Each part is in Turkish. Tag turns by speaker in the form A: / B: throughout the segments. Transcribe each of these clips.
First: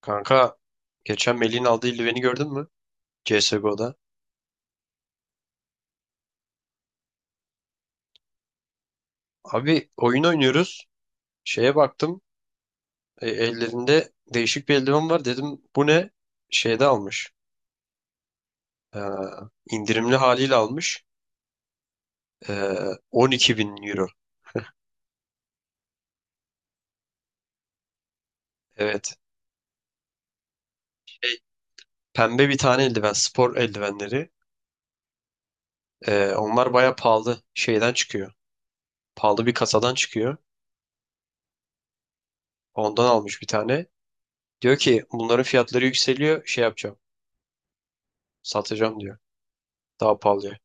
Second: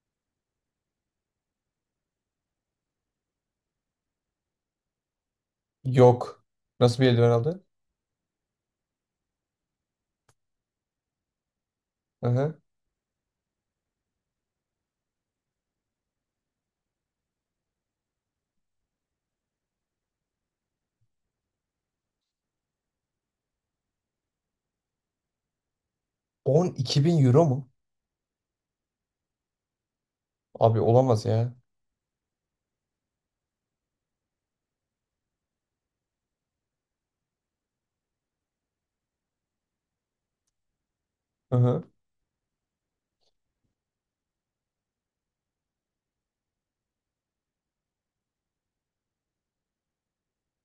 A: Kanka geçen Melih'in aldığı Illiven'i gördün mü? CSGO'da.
B: Yok. Nasıl bir eldiven aldı?
A: Abi oyun oynuyoruz. Şeye baktım.
B: Hı hı.
A: Ellerinde değişik bir eldiven var. Dedim bu ne? Şeyde almış. Ee, indirimli haliyle almış. Ee, 12 bin euro.
B: 12 bin euro mu?
A: Evet.
B: Abi olamaz
A: Şey,
B: ya.
A: pembe bir tane eldiven. Spor eldivenleri. Onlar baya pahalı. Şeyden çıkıyor. Pahalı bir kasadan çıkıyor.
B: Hı hı.
A: Ondan almış bir tane. Diyor ki bunların fiyatları yükseliyor. Şey yapacağım. Satacağım diyor. Daha pahalıya.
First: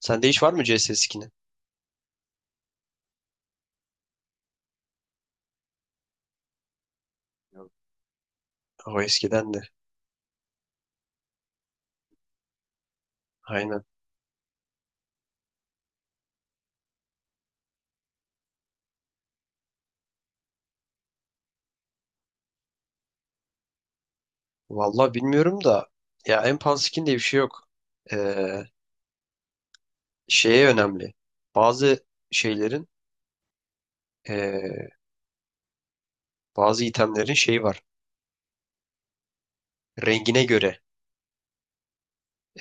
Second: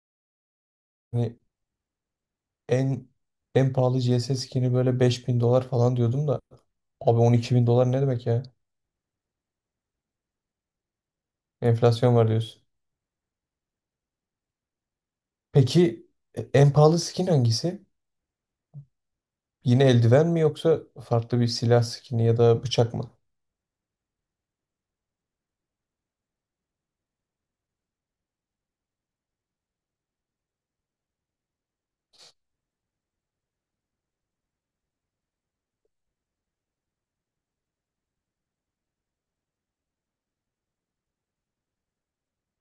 A: Sende hiç var mı CS skin'i?
B: Hani en en pahalı CS skin'i böyle 5.000 dolar falan diyordum da. Abi 12 bin dolar ne demek ya?
A: O eskiden de.
B: Enflasyon var diyorsun.
A: Aynen.
B: Peki en pahalı skin hangisi? Yine eldiven mi yoksa farklı bir silah skin'i ya da bıçak mı?
A: Vallahi bilmiyorum da ya en pahalı skin diye bir şey yok. Ee, şeye önemli. Bazı şeylerin ee, bazı itemlerin şeyi var. Rengine göre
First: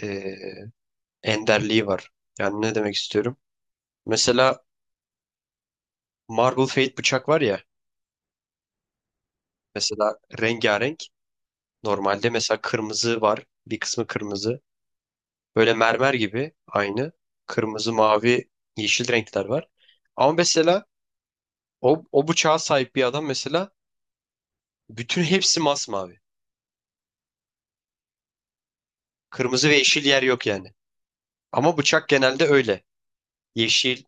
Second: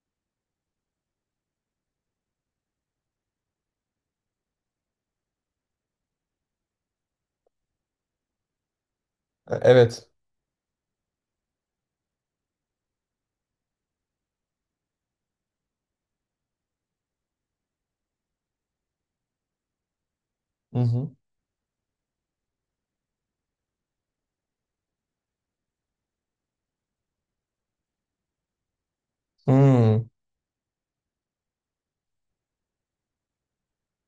A: ee, enderliği var. Yani ne demek istiyorum? Mesela Marble Fate bıçak var ya.
B: Evet.
A: Mesela rengarenk. Normalde mesela kırmızı var. Bir kısmı kırmızı. Böyle mermer gibi aynı. Kırmızı, mavi, yeşil renkler var. Ama
B: Hı
A: mesela
B: hı.
A: O bıçağa sahip bir adam mesela bütün hepsi masmavi. Kırmızı ve yeşil
B: Hmm.
A: yer yok yani. Ama bıçak genelde öyle. Yeşil,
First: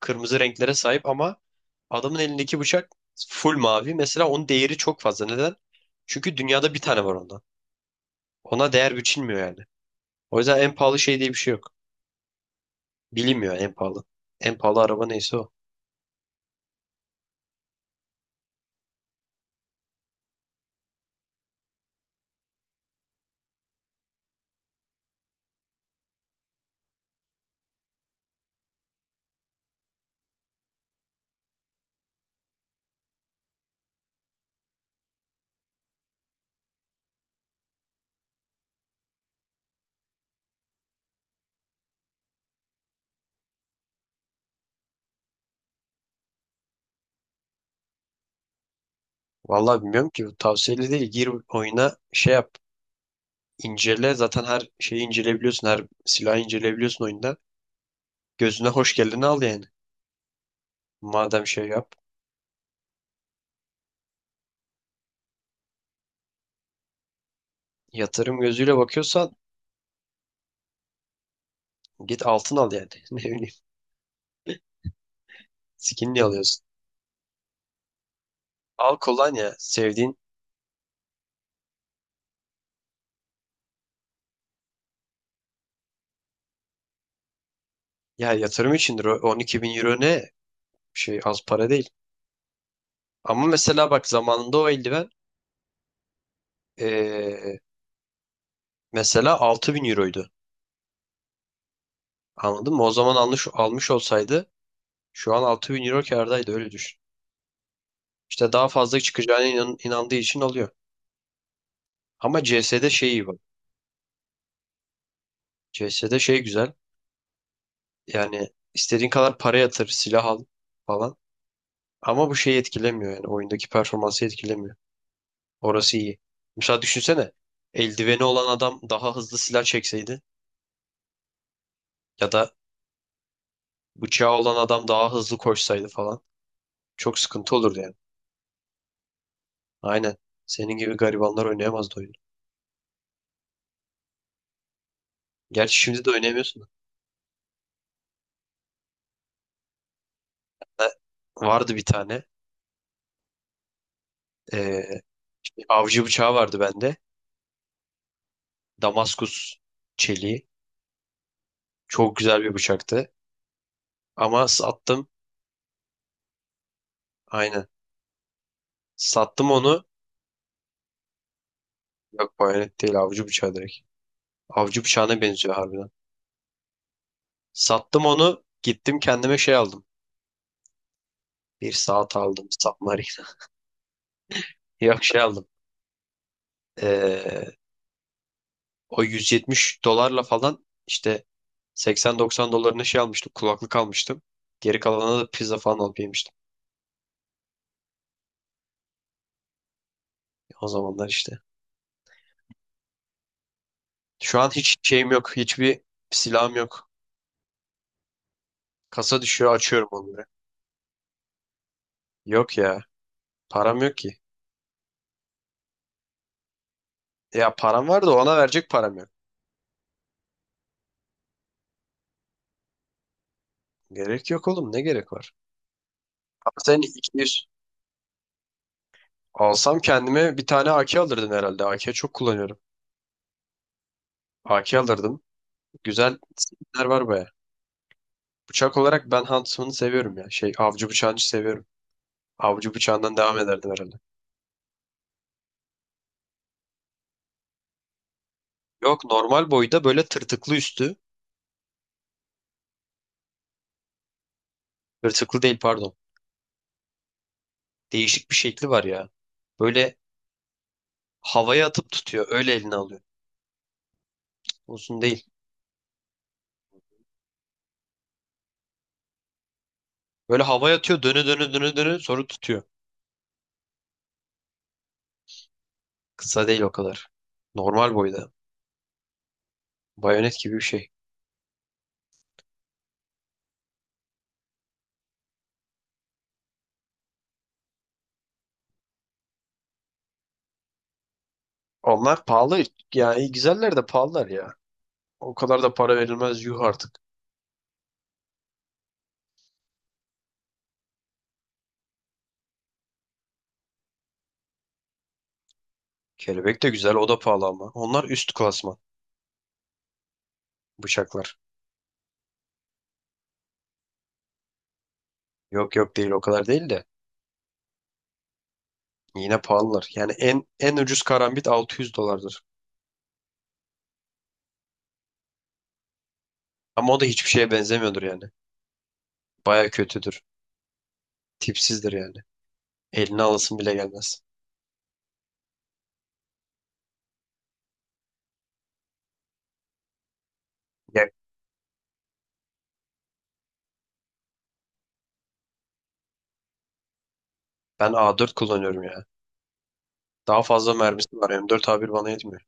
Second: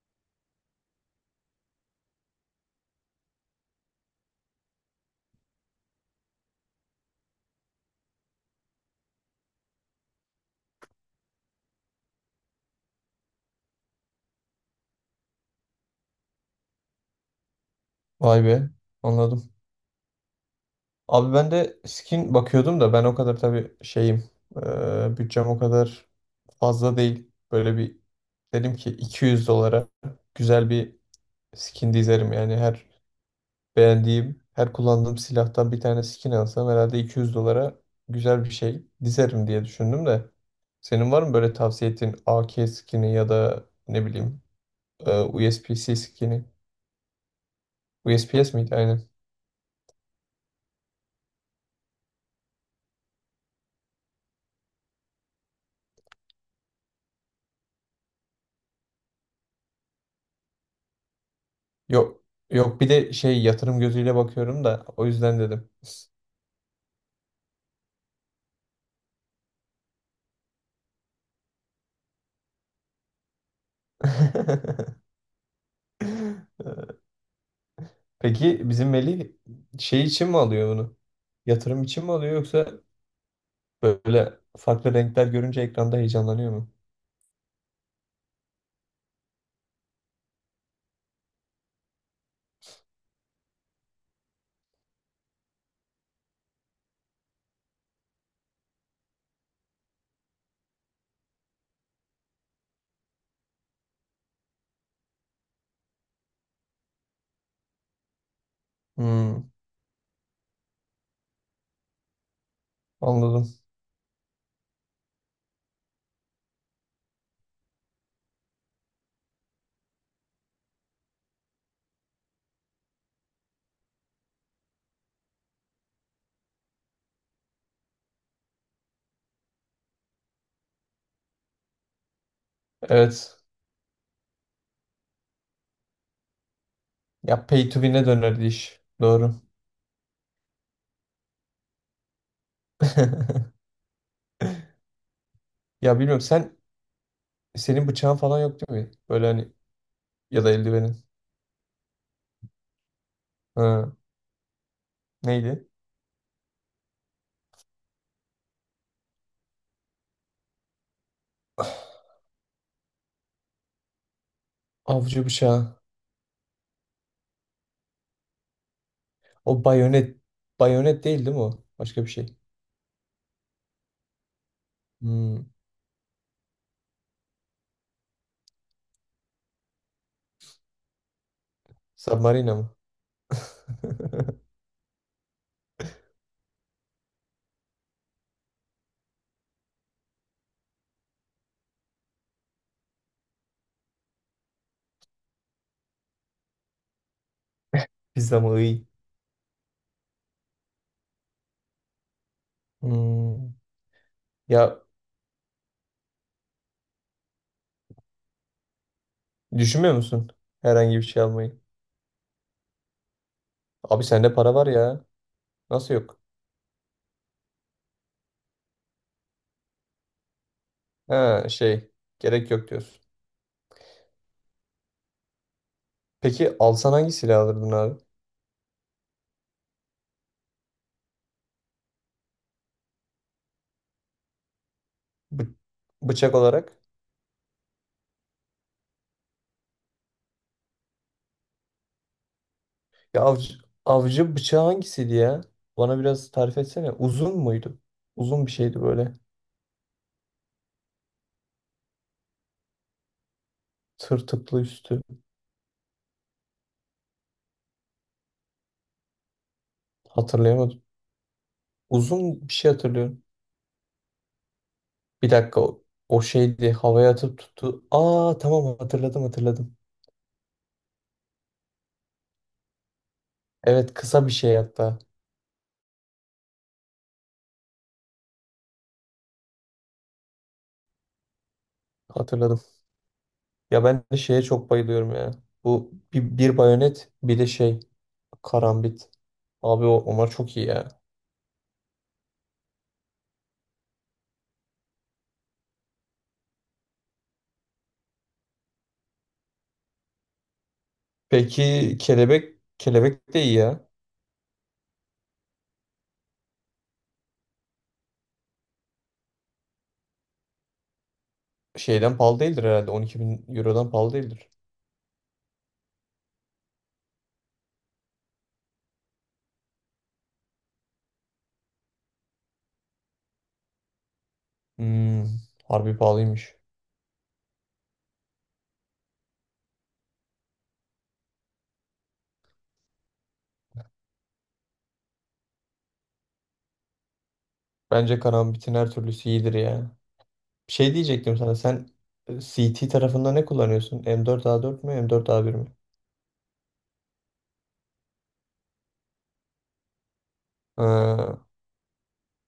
A: kırmızı renklere sahip ama adamın elindeki bıçak full mavi. Mesela onun değeri çok fazla. Neden? Çünkü dünyada bir tane var ondan. Ona değer biçilmiyor yani. O yüzden en pahalı şey diye bir şey yok. Bilinmiyor en pahalı. En pahalı araba neyse o.
B: Vay be. Anladım. Abi ben de skin bakıyordum da ben o kadar tabii şeyim bütçem o kadar fazla değil. Böyle bir dedim ki 200 dolara güzel bir skin dizerim. Yani her beğendiğim, her kullandığım silahtan bir tane skin alsam herhalde 200 dolara güzel bir şey dizerim diye düşündüm de. Senin var mı böyle tavsiye ettiğin AK skini ya da ne bileyim eee, C skini? USPS miydi? Aynen.
A: Vallahi bilmiyorum ki. Bu tavsiyeli değil. Gir oyuna şey yap. İncele. Zaten her şeyi inceleyebiliyorsun. Her silahı inceleyebiliyorsun oyunda. Gözüne hoş geleni al yani. Madem şey yap,
B: Yok. Yok, bir de şey yatırım gözüyle bakıyorum da o yüzden dedim.
A: yatırım gözüyle bakıyorsan git altın al yani. Ne bileyim, skinli alıyorsun.
B: Peki bizim
A: Al
B: Melih
A: kolonya,
B: şey
A: sevdiğin.
B: için mi alıyor bunu? Yatırım için mi alıyor yoksa böyle farklı renkler görünce ekranda heyecanlanıyor mu?
A: Ya yatırım içindir o 12 bin euro ne? Şey az para değil. Ama mesela bak zamanında o eldiven eee, mesela 6.000 euroydu. Anladın mı? O zaman almış, almış olsaydı şu an 6.000 euro kârdaydı öyle düşün. İşte daha fazla çıkacağına
B: Hmm,
A: inandığı için alıyor. Ama CS'de şey iyi bak.
B: anladım.
A: CS'de şey güzel. Yani istediğin kadar para yatır, silah al falan. Ama bu şeyi etkilemiyor yani oyundaki performansı etkilemiyor. Orası iyi. Mesela düşünsene eldiveni olan adam daha hızlı silah çekseydi ya da
B: Evet.
A: bıçağı olan adam daha hızlı koşsaydı falan çok
B: Ya
A: sıkıntı
B: pay
A: olurdu
B: to
A: yani.
B: win'e dönerdi iş. Doğru.
A: Aynen. Senin gibi garibanlar oynayamazdı oyunu. Gerçi
B: Ya
A: şimdi de
B: bilmiyorum, sen
A: oynayamıyorsun.
B: Senin bıçağın falan yok değil mi? Böyle hani, ya da
A: Ha,
B: eldivenin.
A: vardı bir tane.
B: Ha,
A: Ee,
B: neydi?
A: avcı bıçağı vardı bende. Damaskus çeliği. Çok güzel bir bıçaktı. Ama sattım.
B: Avcı bıçağı.
A: Aynen. Sattım
B: O
A: onu.
B: bayonet. Bayonet değil değil mi o? Başka bir şey.
A: Yok, bayonet değil, avcı bıçağı direkt. Avcı bıçağına
B: Hmm.
A: benziyor harbiden. Sattım onu. Gittim kendime şey aldım. Bir saat aldım.
B: Submarina mı?
A: Submarine. Yok şey aldım. Ee, o 170 dolarla falan işte 80-90 dolarına şey almıştım. Kulaklık almıştım. Geri kalanına da pizza falan alıp yemiştim.
B: Pizza mı? Iy.
A: O zamanlar işte.
B: Hmm.
A: Şu an hiç
B: Ya
A: şeyim yok. Hiçbir silahım yok. Kasa düşüyor açıyorum
B: düşünmüyor
A: onları.
B: musun? Herhangi bir şey almayı.
A: Yok ya. Param yok
B: Abi
A: ki.
B: sende para var ya. Nasıl yok?
A: Ya param var da ona verecek param yok.
B: Ha şey. Gerek yok diyorsun.
A: Gerek yok oğlum. Ne gerek var? Ama
B: Peki
A: senin
B: alsan hangi silah
A: 200
B: alırdın abi?
A: alsam kendime bir tane AK alırdım herhalde. AK çok kullanıyorum. AK alırdım.
B: Bı-
A: Güzel
B: bıçak olarak.
A: skinler var baya. Bıçak olarak ben Huntsman'ı seviyorum ya. Şey avcı bıçağını seviyorum. Avcı bıçağından
B: Ya,
A: devam
B: avcı,
A: ederdim herhalde.
B: avcı bıçağı hangisiydi ya? Bana biraz tarif etsene. Uzun muydu? Uzun bir şeydi
A: Yok,
B: böyle.
A: normal boyda, böyle tırtıklı üstü.
B: Tırtıklı üstü.
A: Tırtıklı değil, pardon. Değişik bir şekli var ya. Böyle
B: Hatırlayamadım.
A: havaya atıp tutuyor.
B: Uzun
A: Öyle
B: bir şey
A: eline alıyor.
B: hatırlıyorum.
A: Uzun değil.
B: Bir dakika, o şeydi. Havaya atıp tuttu. Aa tamam, hatırladım hatırladım.
A: Böyle havaya atıyor. Dönü dönü dönü dönü sonra tutuyor.
B: Evet, kısa bir şey hatta.
A: Kısa değil o kadar. Normal boyda. Bayonet gibi bir şey.
B: Hatırladım. Ya ben de şeye çok bayılıyorum ya. Bu bir bayonet, bir de şey, karambit. Abi onlar çok iyi ya.
A: Onlar pahalı. Yani güzeller de pahalılar ya. O kadar da para verilmez yuh artık.
B: Peki kelebek de iyi ya.
A: Kelebek de güzel, o da pahalı ama. Onlar üst klasman. Bıçaklar.
B: Şeyden pahalı değildir herhalde. 12 bin eurodan pahalı değildir.
A: Yok yok, değil o kadar değil de. Yine pahalılar. Yani en en ucuz karambit 600 dolardır.
B: Hmm, harbi pahalıymış.
A: Ama o da hiçbir şeye benzemiyordur yani. Baya kötüdür. Tipsizdir yani. Eline alasın bile gelmez.
B: Bence kanabitin her türlüsü iyidir ya. Bir şey
A: Ya
B: diyecektim sana. Sen CT tarafında ne kullanıyorsun? M4A4 mü M4A1 mi?
A: ben A4 kullanıyorum ya. Daha fazla mermisi var.
B: Ha,
A: M4 A1 bana yetmiyor.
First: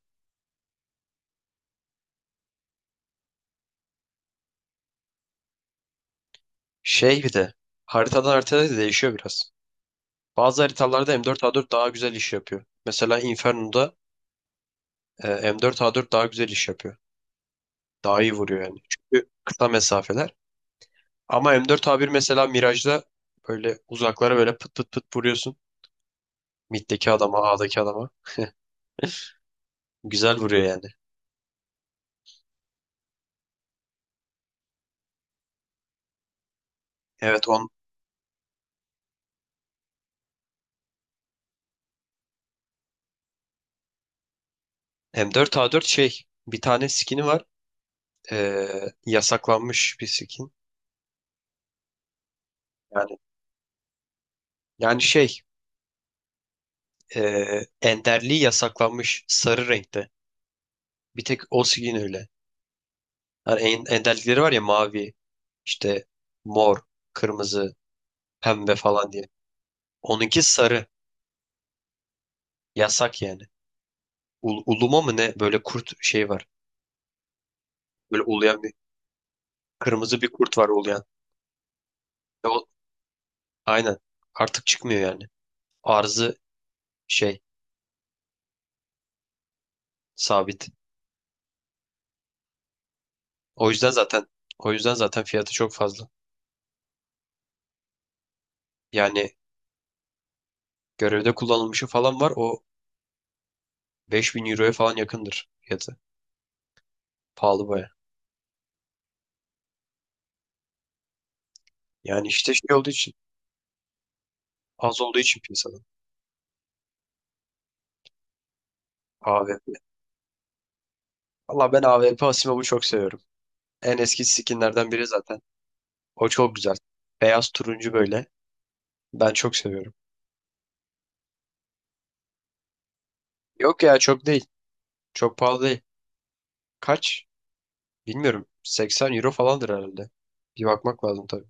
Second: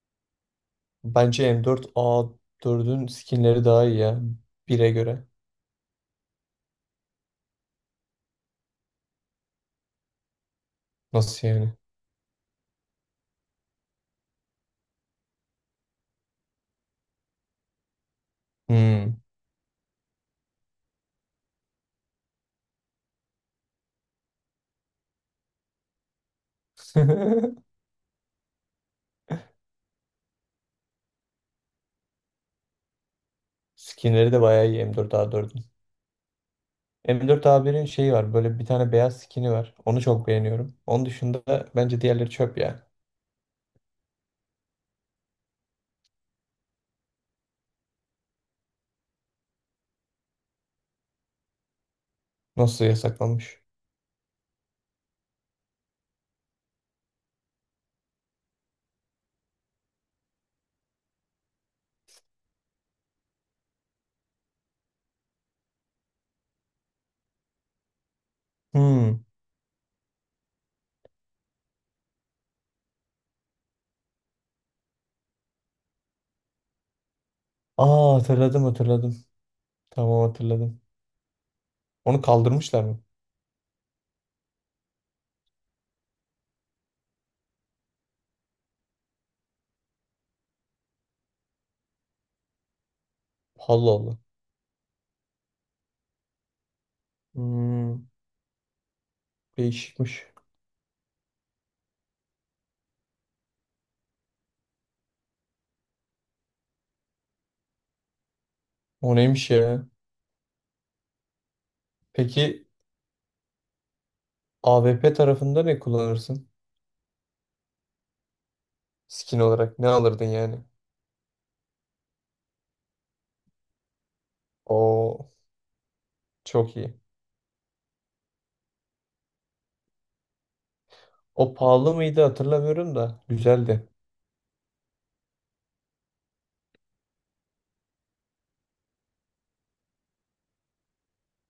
B: bence M4A4'ün skinleri daha iyi ya. Bire göre.
A: Şey bir de haritadan haritaya da değişiyor biraz. Bazı haritalarda M4
B: Nasıl
A: A4
B: yani?
A: daha güzel iş yapıyor. Mesela Inferno'da e, M4 A4 daha güzel iş yapıyor. Daha iyi vuruyor yani.
B: Hmm.
A: Çünkü kısa mesafeler. Ama M4A1 mesela Mirage'da böyle uzaklara böyle pıt pıt pıt vuruyorsun. Mid'deki adama, A'daki adama. Güzel vuruyor yani.
B: Skinleri de bayağı iyi M4A4'ün.
A: Evet on
B: M4A1'in şeyi var. Böyle bir tane beyaz skini var. Onu çok beğeniyorum. Onun dışında bence diğerleri çöp ya.
A: M4A4 şey bir tane skin'i var. Ee, yasaklanmış bir skin.
B: Nasıl
A: Yani
B: yasaklanmış?
A: yani şey enderliği yasaklanmış sarı renkte. Bir tek o skin öyle. Yani enderlikleri var ya mavi, işte mor, kırmızı, pembe falan
B: Hmm.
A: diye. Onunki sarı. Yasak yani. Uluma mı ne? Böyle kurt şey var.
B: Aa
A: Böyle uluyan
B: hatırladım
A: bir
B: hatırladım.
A: kırmızı
B: Tamam
A: bir kurt var
B: hatırladım.
A: uluyan.
B: Onu
A: Ve o,
B: kaldırmışlar mı?
A: aynen. Artık çıkmıyor yani. Arzı şey sabit. O yüzden
B: Allah Allah.
A: zaten o yüzden zaten fiyatı çok fazla.
B: Hmm,
A: Yani
B: değişikmiş.
A: görevde kullanılmışı falan var. O 5.000 euroya falan yakındır fiyatı. Pahalı baya.
B: O neymiş ya?
A: Yani işte
B: Peki
A: şey olduğu için
B: A W
A: az
B: P
A: olduğu için
B: tarafında
A: piyasada.
B: ne kullanırsın? Skin
A: AVP.
B: olarak ne alırdın yani?
A: Valla ben AVP Asimov'u çok seviyorum. En eski skinlerden biri
B: O
A: zaten. O çok güzel.
B: çok iyi.
A: Beyaz turuncu böyle. Ben çok seviyorum.
B: O pahalı mıydı hatırlamıyorum da
A: Yok
B: güzeldi.
A: ya çok değil. Çok pahalı değil. Kaç? Bilmiyorum. 80 euro falandır herhalde. Bir bakmak lazım tabii.